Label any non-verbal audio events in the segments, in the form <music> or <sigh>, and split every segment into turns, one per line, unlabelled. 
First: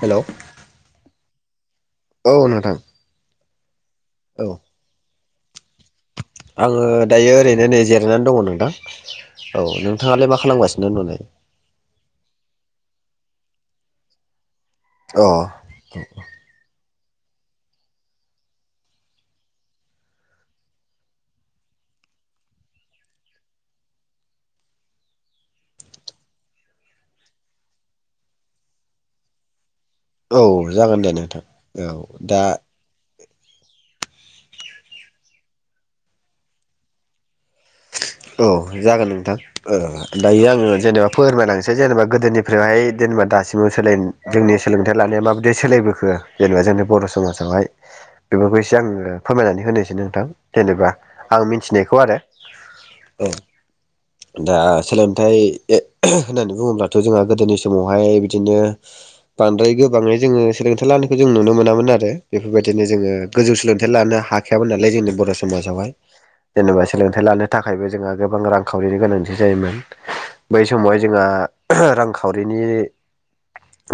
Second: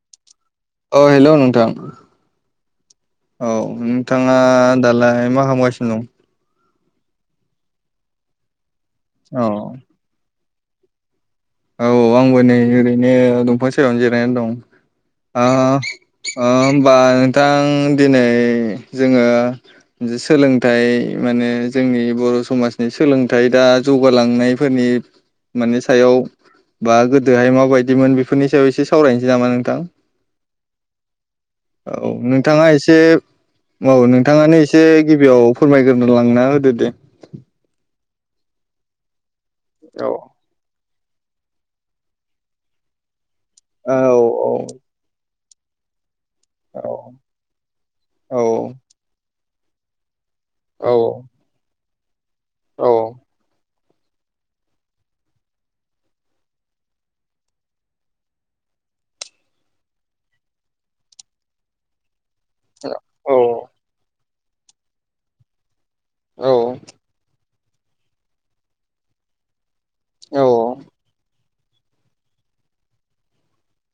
Hello
अ hello नोंथां
औ नोंथां
औ नोंथाङा
औ
दालाय मा खालामगासिनो दं
आङो दायो ओरैनो नै जिरायनानै दङ। नोंथां औ नोंथाङालाय मा खालामगासिनो दं दालाय?
औ आंबो नै ओरैनो दंफां सेरायावनो जिरायनानै दं।
अ
ओ ओ होनबा नोंथां दिनै जोङो सोलोंथाइ माने जोंनि बर' समाजनि सोलोंथाइ दा जौगालांनायफोरनि माने सायाव बा गोदोहाय माबायदिमोन बेफोरनि सायाव एसे सावरायनोसै नामा नोंथां
औ जागोन दे नोंथां
औ
दा
नोंथाङा एसे औ नोंथाङानो एसे गिबियाव फोरमायग्रो लांना होदो दे।
औ जागोन नोंथां
औ
दायो आङो जेनेबा फोरमायनांसै जेनबा गोदोनिफ्रायहाय जेनबा दासिमाव जोंनि
औ
सोलोंथाइ लानाया माब सोलायबोखो जेनबा जोंनि
औ
बर' समाजावहाय
औ
बेफोरखौ एसे आङो फोरमायनानै होनोसै नोंथां
औ
जेनेबा आं मिथिनायखौ आरो औ दा सोलोंथाइ होननानै बुङोब्लाथ' जोंहा गोदोनि समावहाय बिदिनो बांद्राय गोबाङै जोङो सोलोंथाइ लानायखौ जों नुनो मोनामोन आरो बेफोरबायदिनो जोङो
औ
गोजौ सोलोंथाइ लानो हाखायामोन नालाय जोंनि बर' समाजावहाय
औ
जेनेबा सोलोंथाइ लानो थाखायबो जोंहा गोबां रांखावरिनि गोनांथि जायोमोन
औ
बै समावहाय जोंहा रांखावरिनि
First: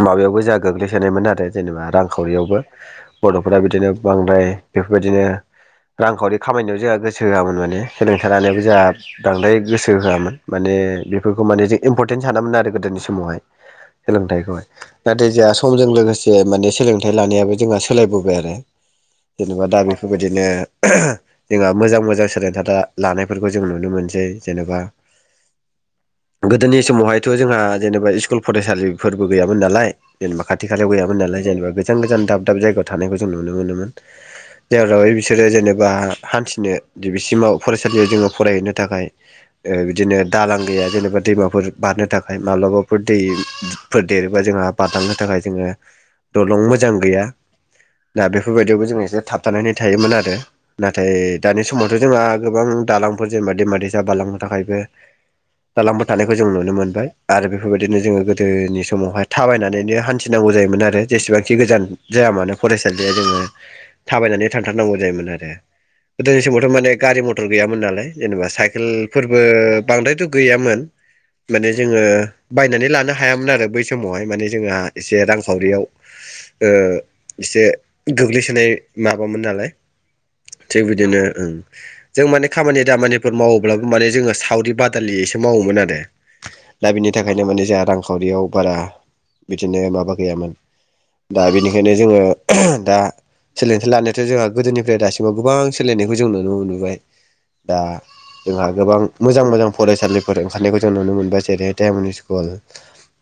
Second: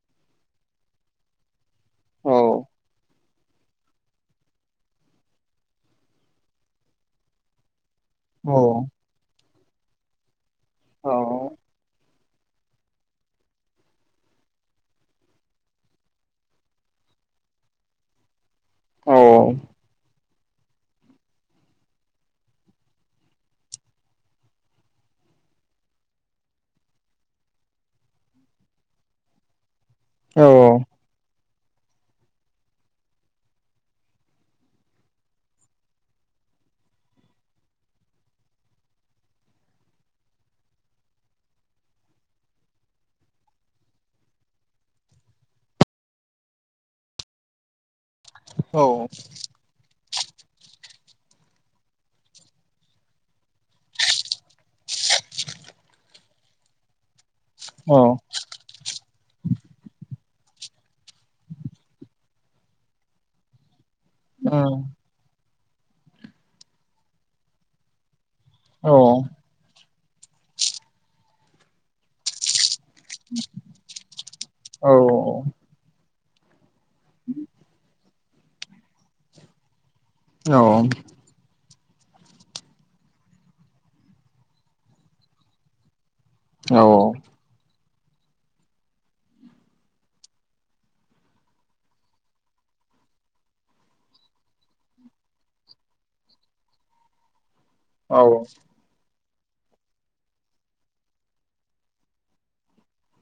माबायावबो जाहा गोग्लैसोनायमोन आरो जेनेबा
औ
रांखावरियावबो बर'फोरा बिदिनो बांद्राय बेफोरबायदिनो रांखावरि खामायनायाव जोंहा गोसो होआमोन माने
औ
जोंहा बांद्राय गोसो होआमोन माने
औ
बेफोरखौ माने जों इमपर इमपरटेन सानामोन आरो गोदोनि समावहाय सोलोंथाइखौहाय नाथाय जोंहा समजों लोगोसे माने सोलोंथाइ लानायाबो जोंहा सोलायबोबाय आरो
औ
जेनेबा दा बेफोरबायदिनो जोंहा मोजां मोजां सोलोंथाय लानायफोरखौ जों नुनो मोनसै जेनबा गोदोनि समावहायथ' जोंहा जेनबा स्कुल फरायसालिफोरबो गैयामोन नालाय
औ
जेनबा खाथि खालायाव गैयामोन नालाय जेनबा गोजान गोजान दाब दाब जायगायाव थानायखौ जों नुनो मोनोमोन जेरै बिसोरो जेनबा हान्थिनो बिसिमाव फरायसालियाव जोङो फरायहैनो थाखाय बिदिनो दालां गैया जेनेबा दैमाफोर बारनो थाखाय मा माब्लाबाफोर दैफोर देरोबा जोंहा बारलांनो थाखाय जोङो दलं मोजां गैया दा बेफोरबायदियावबो जों
औ
एसे थाबथानानै थायोमोन आरो नाथाय दानि समावथ' जोंहा गोबां दालांफोर जेनबा दैमा दैसा बारलांनो थाखायबो दालांफोर थानायखौ जों नुनो मोनबाय आरो बेफोरबायदिनो जोङो गोदोनि समावहाय थाबायनानैनो हान्थि हान्थिनांगौ जायोमोन आरो जेसेबांखि गोजान जाया मानो फरायसालिया जेनबा थाबायनानै थांथारनांगौ जायोमोन आरो गोदोनि समावथ' माने गारि मथर गैयामोन नालाय जेन'बा साइकेलफोरबो बांद्रायथ' गैयामोन माने जोङो बाइ नानै लानो हायामोन आरो बै समावहाय माने जोंहा एसे रांखावरियाव ओ एसे गोग्लैसोनाय माबामोन नालाय। थिग बिदिनो ओं। जों माने खामानि दामानिफोर मावोब्लाबो माने जोङो सावरि बादालियैसो मावोमोन आरो। दा बिनि थाखायनो मानि जोंहा रांखावरियाव बारा बिदिनो माबा गैयामोन। दा बेनिखायनो जोङो दा सोलोंथाइ लानायाथ' जोंहा गोदोनिफ्राय दासिमाव गोबां सोलायनायखौ जों नुनो मोनबोबाय। दा जोंहा गोबां मोजां मोजां फरायसालिफोर ओंखारनायखौ जों नुनो मोनबाय जेरै डाइमन स्कुल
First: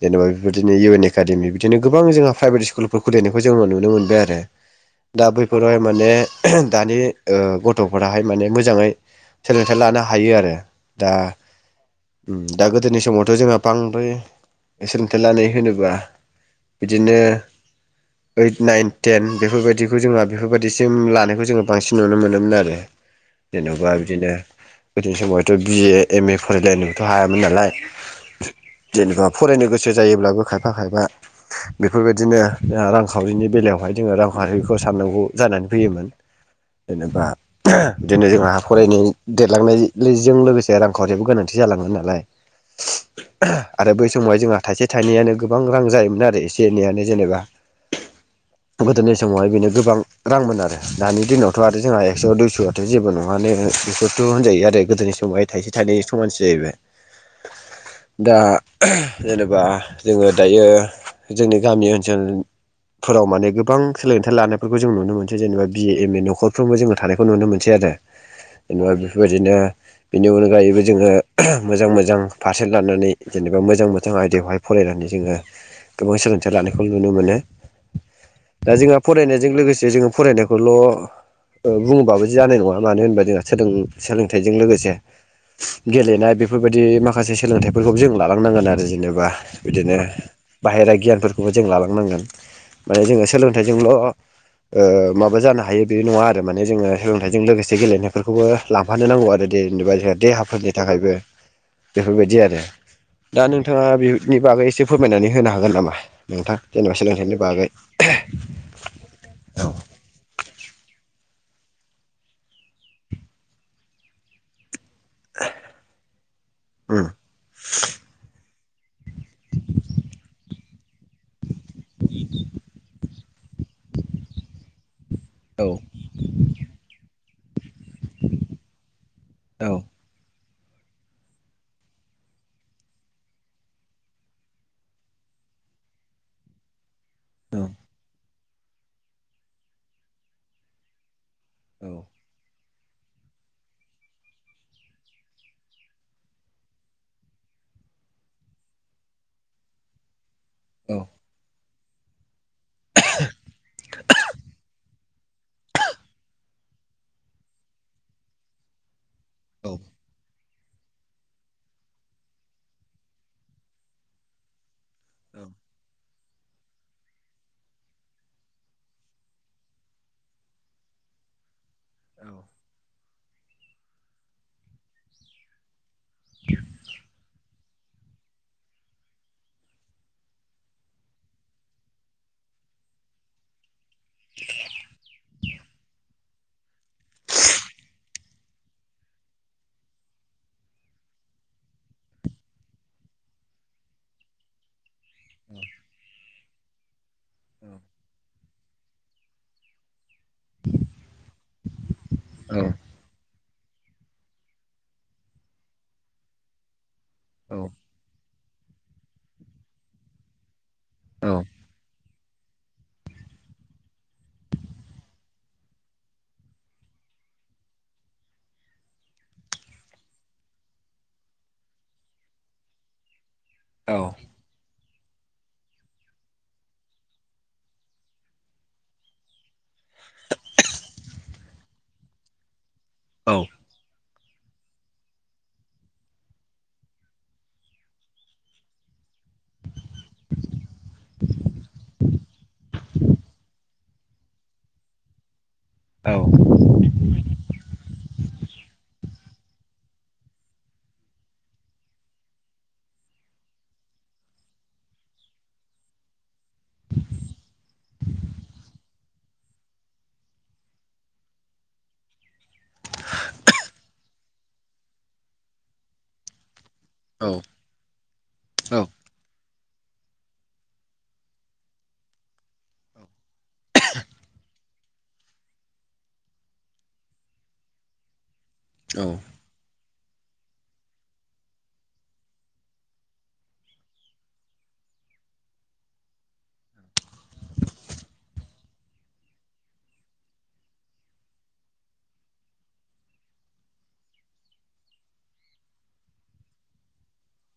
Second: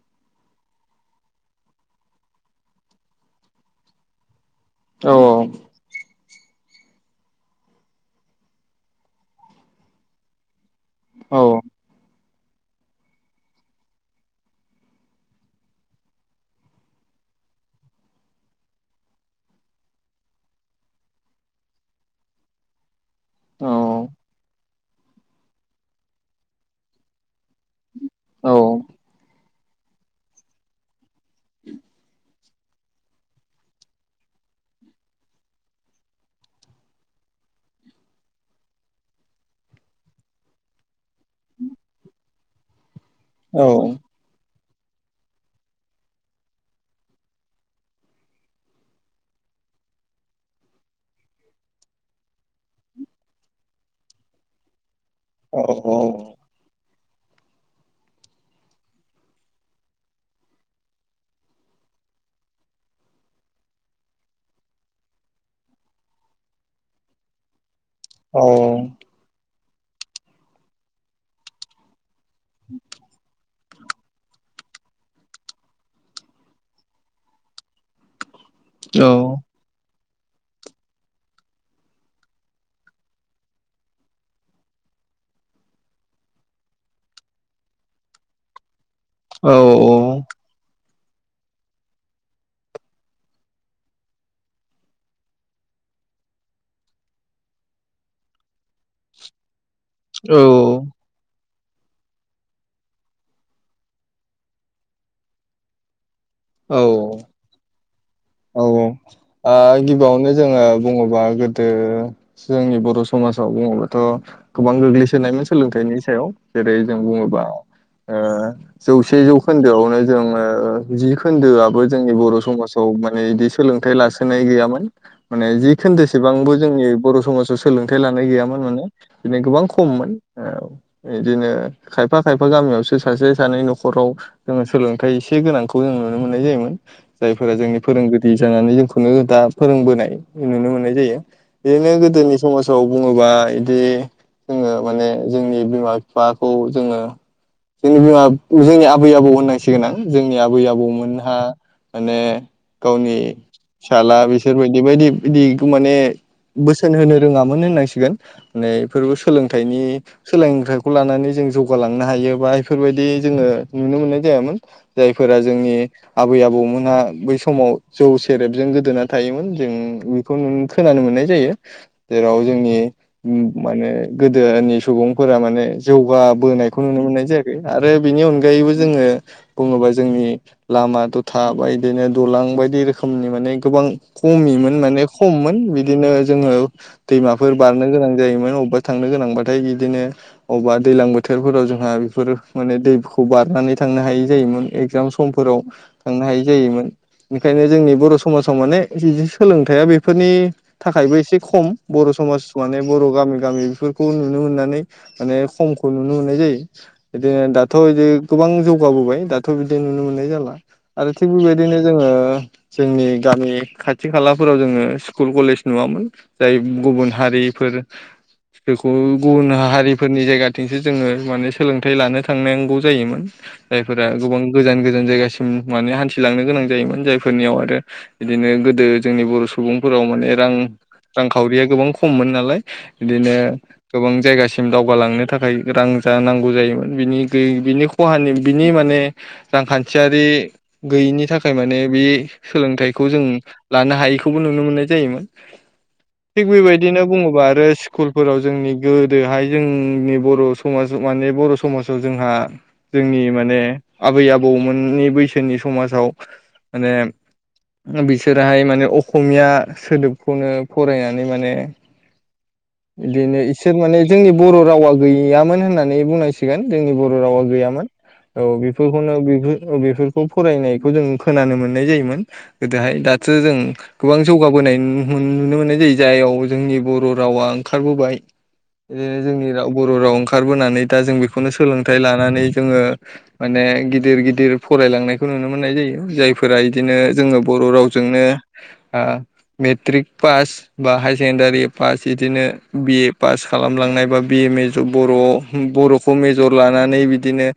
जेन'बा बेफोरबायदिनो इउ एन एकाडेमि बिदिनो गोबां जोंहा प्राइभेट स्कुलफोर खुलिनायखौ जोङो नुनो मोनबाय आरो। दा बैफोरावहाय माने दानि ओ गथ'फोराहाय माने मो जाङै सोलोंथाइ लानो हायो आरो दा
औ
उम दा गोदोनि समावथ' जोंहा बांद्राय सोलोंथाइ लानाय होनोबा बिदिनो ओइद नाइन तेन बेफोरबायदिखौ जोंहा बेफोरबायदिसिम लानायखौ जोङो बांसिन नुनो मोनोमोन आरो। जेन'बा बिदिनो गोदोनि समावथ' बि ए एम ए फरायलायनोबोथ' हायामोन ना लाय जेनोबा फरायनो गोसो जायोब्लाबो खायफा खायफा बेफोरबायदिनो जोंहा रांखावरिनि बेलायावहाय जोङो रांखावरिखौ साननांगौ जानानै फैयोमोन। जेनोबा बिदिनो जोंहा फरायनाय देरलांनाय लैजों लोगोसे रांखावरियाबो गोनांथि जालाङो नालाय
<inaudible>
आरो बै समावहाय जोंहा थाइसे थाइनैयानो गोबां रां जायोमोन आरो एसे एनैयानो जेनेबा। गोदोनि समावहाय बिनो गोबां रांमोन आरो दानि दिनावथ' आरो जोंहा एक्स' दुइस' थ' जेबो नङानो बेफोरथ' होनजायो आरो गोदोनि समावहाय थाइसे थाइनैजों समानसो जाहैबाय
<inaudible>
दा जेनोबा जोङो दायो जोंनि गामि ओनसोल फोराव माने गोबां सोलोंथाइ लानायफोरखौ जों नुनो मोनसै जेनेबा बि ए एम ए नखरफ्रोमबो जोङो थानायखौ नुनो मोन सै आरो, जेनोबा बेफोरबादिनो बेनि अनगायैबो जोङो मोजां मोजां फारसेन लानानै जेनो बा मोजां मोजां आयदायावहाय फरायनानै जोङो गोबां सोलोंथाइ लानायखौ नुनो मोनो।
<inaudible>
दा जोंहा फरायनायजों लोगोसे जोङो फरायनायखौल' बुङोबाबो जानाय नङा मानो होनबा जोंहा सोदों सोलोंथाइजों लोगोसे गेलेनाय बेफोरबायदि माखासे सोलोंथाइफोरखौ जों लालांनांगोन आरो जे नोबा बिदिनो बाहेरा गियानफोरखौबो जों लालांनांगोन ओ जोङो सोलोंथाइजोंल' ओ माबा जानो हायो बे नङा आरो माने जोङो सोलोंथाइजों लोगोसे गेलेनायफोरखौबो लांफानो नांगौ आरो देनोबा जोंहा देहाफोरनि थाखायबो। बेफोरबादि आरो दा नोंथाङा बेनि बागै एसे फोरमायनानै होनो हागोन नामा? नोंथां
औ
जेनेबा सोलोंथाइनि बागै।
आ गिबियावनो जोङो बुङोबा गो दो जोंनि बर समाजाव बुङोबाथ' गोबां गोग्लैसोनायमोन सोलोंथाइनि सायाव जेरै जों
उम
बुङोबा ओ जौसे जौखोन्दोआवनो जोङो जि खोन्दोआबो जोंनि बर' समाजाव माने इदि सोलोंथाइ लासोनाय गैयामोन माने
औ
जि खोन्दोसोबांबो जोंनि बर' समाज सोलोंथाइ लानाय गैयामोन माने बिदिनो गोबां
औ
खममोन ओ बिदिनो खायफा खायफा गामियावसो सासे सानै नखराव जोङो सोलोंथाइ एसे गोनांखौ जों नुनो मोननाय जायोमोन जायफोरा
औ
जोंनि फोरोंगिरि जानानै जोंखौनो दा फोरोंबोनाय नुनो मोननाय जायो।
औ
बेनो गोदोनि समाव औ बुङोबा इदि जोङो माने जोंनि बिमा बिफाखौ जोङो जोंनि बिमा जोंनि आबै आबौ होननांसिगोन आं जों नि आबै आबौमोनहा माने गावनि फिसाला बिसोरबायदि बायदि बिदिखौ माने बोसोन होनो
औ
सोलोंथाइखौ लानानै जों जौगालांनो हायो बा बेफोरबायदि जोङो नुनो मोननाय जायामोन। जायफोरा जोंनि आबै आबौमोनहा बैसाग समाव जौ सेरेबजों गोदोना थायोमोन जों बेखौ नु खोनानो मोननाय जायो।
औ
जेराव जोंनि ओम माने गोदोनि सुबुंफोरा माने जौगाबोनायखौ नुनो मोननाय जायाखै आरो बिनि नि अनगायैबो जोङो बुङोबा जोंनि लामा दथा बा इदिनो दलां बायदि रोखोमनि माने गोबां खमिमोन माने खममोन बिदिनो जोङो दैमाफोर बारनो गोनां जायोमोन अबेबा थांनो गोनांबाथाय बिदिनो अबेबा बा दैलां बोथोरफोराव जोंहा बेफोर माने दैखौ बारनानै थांनो हायै जायोमोन एकजाम समफोराव थांनो हायै जायोमोन। बेखायनो जोंनि बर' समाजाव माने जि सोलोंथाइया बे फोरनि थाखायबो एसे खम बर' समाज माने बर' गामि गामि बेफोरखौ नुनो मोननानै माने खमखौ नुनो मोननाय जायो बिदिनो
औ
दाथ' इदि गोबां जौगाबोबाय दाथ' बिदि नुनो मोननाय जाला आरो थिग बेबायदिनो ओ जोंनि गामि खाथि खालाफोराव जोङो स्कुल कलेज नुवामोन जाय गुबुन हारिफोर बेखौ गुबुन हारिफोरनि जायगाथिंसो जोङो माने सोलोंथाइ लानो थांनांगौ जायोमोन। जायफोरा गोबां गोजान गोजान जायगासिम माने हान्थिलांनो गोनां जायोमोन जायफोरनियाव आरो बिदिनो गोदो जोंनि बर' सुबुंफोराव माने रां रांखावरि गोबां खममोन नालाय बिदिनो गोबां जायगासिम दावगालांनो थाखाय रां जा नांगौ जायो मोन। बिनि बिनि खहानि बिनि माने रांखान्थियारि गैयिनि था खाय माने बे सोलोंथाइखौ जों लानो हायैखौबो नुनो मोननाय जायोमोन।
औ।
बिदिनो बुङोबा आरो स्कुलफोराव जोंनि गोदोहाय जोंनि बर' समाज माने बर' समा जाव जोंहा जोंनि माने आबै आबौमोननि बैसोनि समाजाव माने बिसोराहाय माने अकमिया सोदोबखौनो फरायनानै माने बिदिनो इसोर माने जोंनि बर' रावा गैयामोन होननानै बुंनांसिगोन। जोंनि बर' रावा गैयामोन औ बेफोरखौनो बेफोर बेफोरखौ फरायनायखौ जों खोनानो मोननाय जायोमोन गोदोहाय दाथो जों गोबां जौगा बोनाय नु ओम नुनो मोननाय जायो जाययाव जोंनि बर' रावा ओंखारबोबाय ओ जोंनि रावबो बर' राव ओंखारबोनानै दा जों बेखौनो सोलोंथाइ लानानै जोङो माने गिदिर गिदिर फराय लांनायखौ नुनो मोननाय जायो जायफोरा बिदिनो जोङो बर' रावजोंनोे आं मेट्रिक पास बा हायार सेकेण्डारि पास इदिनो बि ए पास खालामलांनाय बा बि एम ए बर'आव बर'खौ मेजर लानानै बिदिनो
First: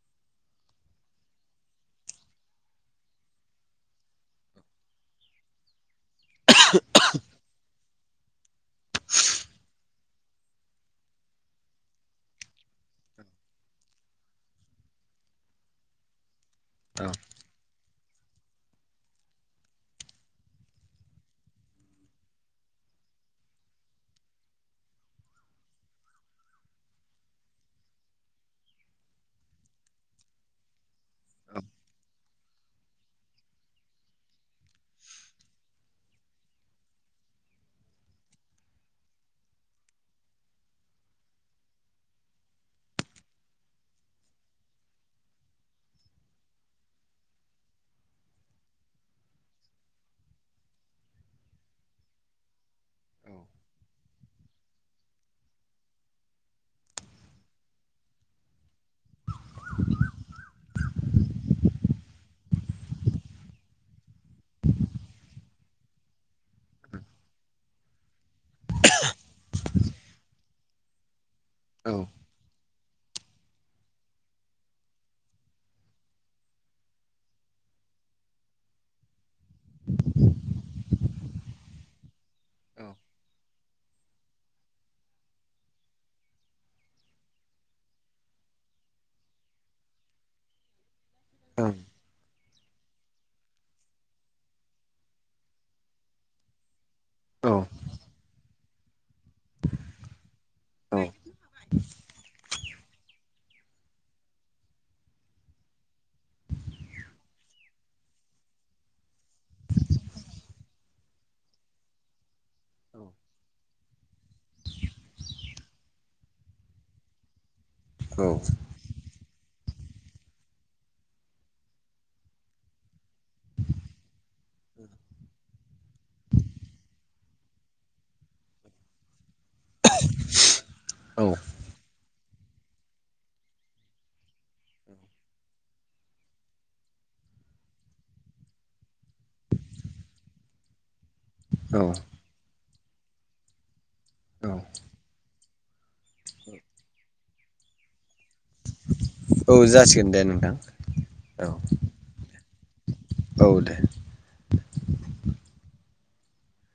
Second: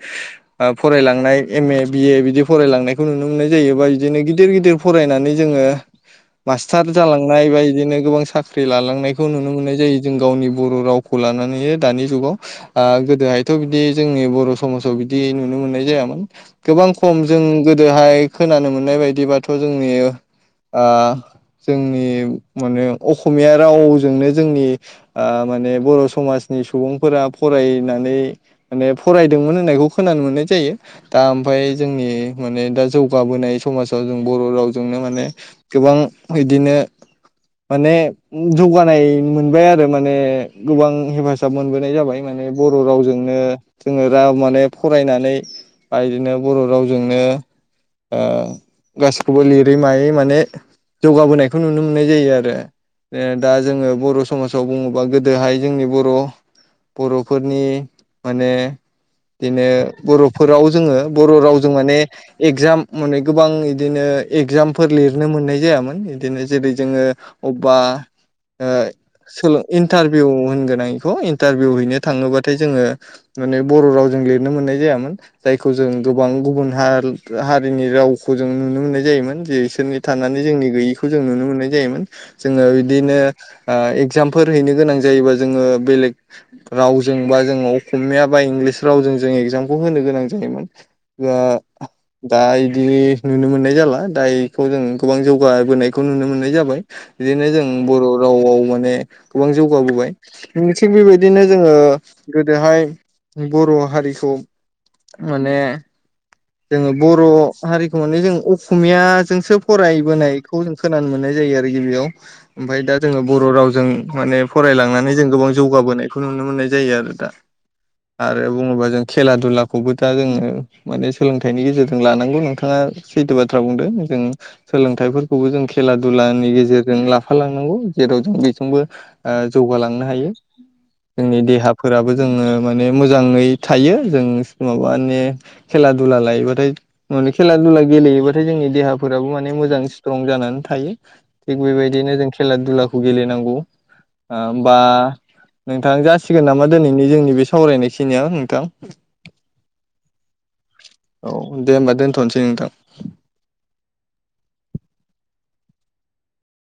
ओ फरायलांनाय एम ए बिए बिदि फरायलांनायखौ नुनो मोननाय जायो बा बिदिनो गिदिर गिदिर फराय नानै जोङो मास्टार जालांनाय बा बिदिनो गोबां साख्रि लालांनायखौ नुनो मोननाय जायो। जों गावनि बर' रावखौ लानानै दानि जुगाव आ गोदोहायथ' बिदि जोंनि बर' समाजाव बि दि नुनो मोननाय जायामोन गोबां खम जों गोदोहाय खोनानो मोननाय बायदिबाथ' जोंनि ओ जोंनि माने अकमिया रावजोंनो जोंनि ओ माने बर' समाजनि सुबुंफोरा फरायनानै माने फरायदोंमोन होननायखौ खोनानो मोननाय जायो। दा ओमफाय जोंनि माने दा जौगाबोनाय समाजाव जों बर' रावजोंनो माने गोबां इदिनो माने जौगानाय मोनबाय आ रो माने गोबां हेफाजाब मोनबोनाय जाबाय माने बर' रावजोंनो जोङो राव माने फरायनानै बा इदिनो बर' रावजोंनो ओ गासिखौबो लिरै मायै माने जौगाबोनायखौ नुनो मोननाय जायो आरो। दा जोङो बर' <unintelligible> बुङोबा गोदोहाय जोंनि बर' बर'फोरनि माने बिदिनो बर'फोराव जोङो बर' रावजों माने एकजाम माने गोबां इदिनो एकजामफोर लिरनो मोननाय जायामोन। इदिनो जेरै जोङो अब्बा ओ सोलों इन्टारभिउ होनगोन आं इखौ इन्टारभिउ हैनो थाङोबाथाय जोङो माने बर' रावजों लिरनो मोननाय जायामोन, जायखौ जों गोबां गुबुन हाल हा रिनि रावखौ जों नुनो मोननाय जायोमोन। इसोरनि थानानै जोंनि गैयैखौ जोङो नुनो मोननाय जायोमोन। जोङो बिदिनो ओ एक जामफोर हैनो गोनां जायोबा जोङो बेलेग रावजों बा जोङो अखमिया बा इंलिस रावजों जों एगजामखौ होनो गोनां जायोमोन <unintelligible> दा इदि नुनो मोननाय जाला। दा इखौ जों गोबां जौगाबोनायखौ नुनो मोननाय जाबाय। बिदिनो जों बर' रावाव माने गोबां जौगाबोबाय थिग बेबायदिनो जोङो गोदोहाय बर' हारिखौ माने जोङो बर' हारिखौ माने जों अखमियाजोंसो फरायबोनायखौ जों खोनानो मोननाय जायो आरो गिबियाव ओमफ्राय दा जोङो बर' रावजों माने फरायलांनानै जों गोबां जौगाबोनायखौ नुनो मोननाय जायो आरो दा आरो बुङोबा जों खेला दुलाखौबो दा जोङो माने सोलोंथाइनि गेजेरजों लानांगौ नोंथाङा सैथो बाथ्रा बुंदों जों सोलोंथाइफोरखौबो जों खेला दुला लानि गेजेरजों लाफालांनांगौ, जेराव जों बेजोंबो ओ जौगालांनो हायो।
औ
जोंनि देहाफोराबो जोङो माने मोजाङै थायो जों माबानि खेला दुला लायोबाथाय, माने खेला दुला गेलेयोबाथाय जोंनि देहाफोराबो माने मोजां स्ट्रं जानानै थायो। थिग
औ
बेबायदिनो जों खेला दुलाखौ गेलेनांगौ ओ बा नोंथां जासिगोन नामा दोनैनि जोंनि बे सावरायनायखिनिया नोंथां?
औ जासिगोन दे नोंथां।
औ दे होमबा दोनथ'नोसै नोंथां।
औ दे।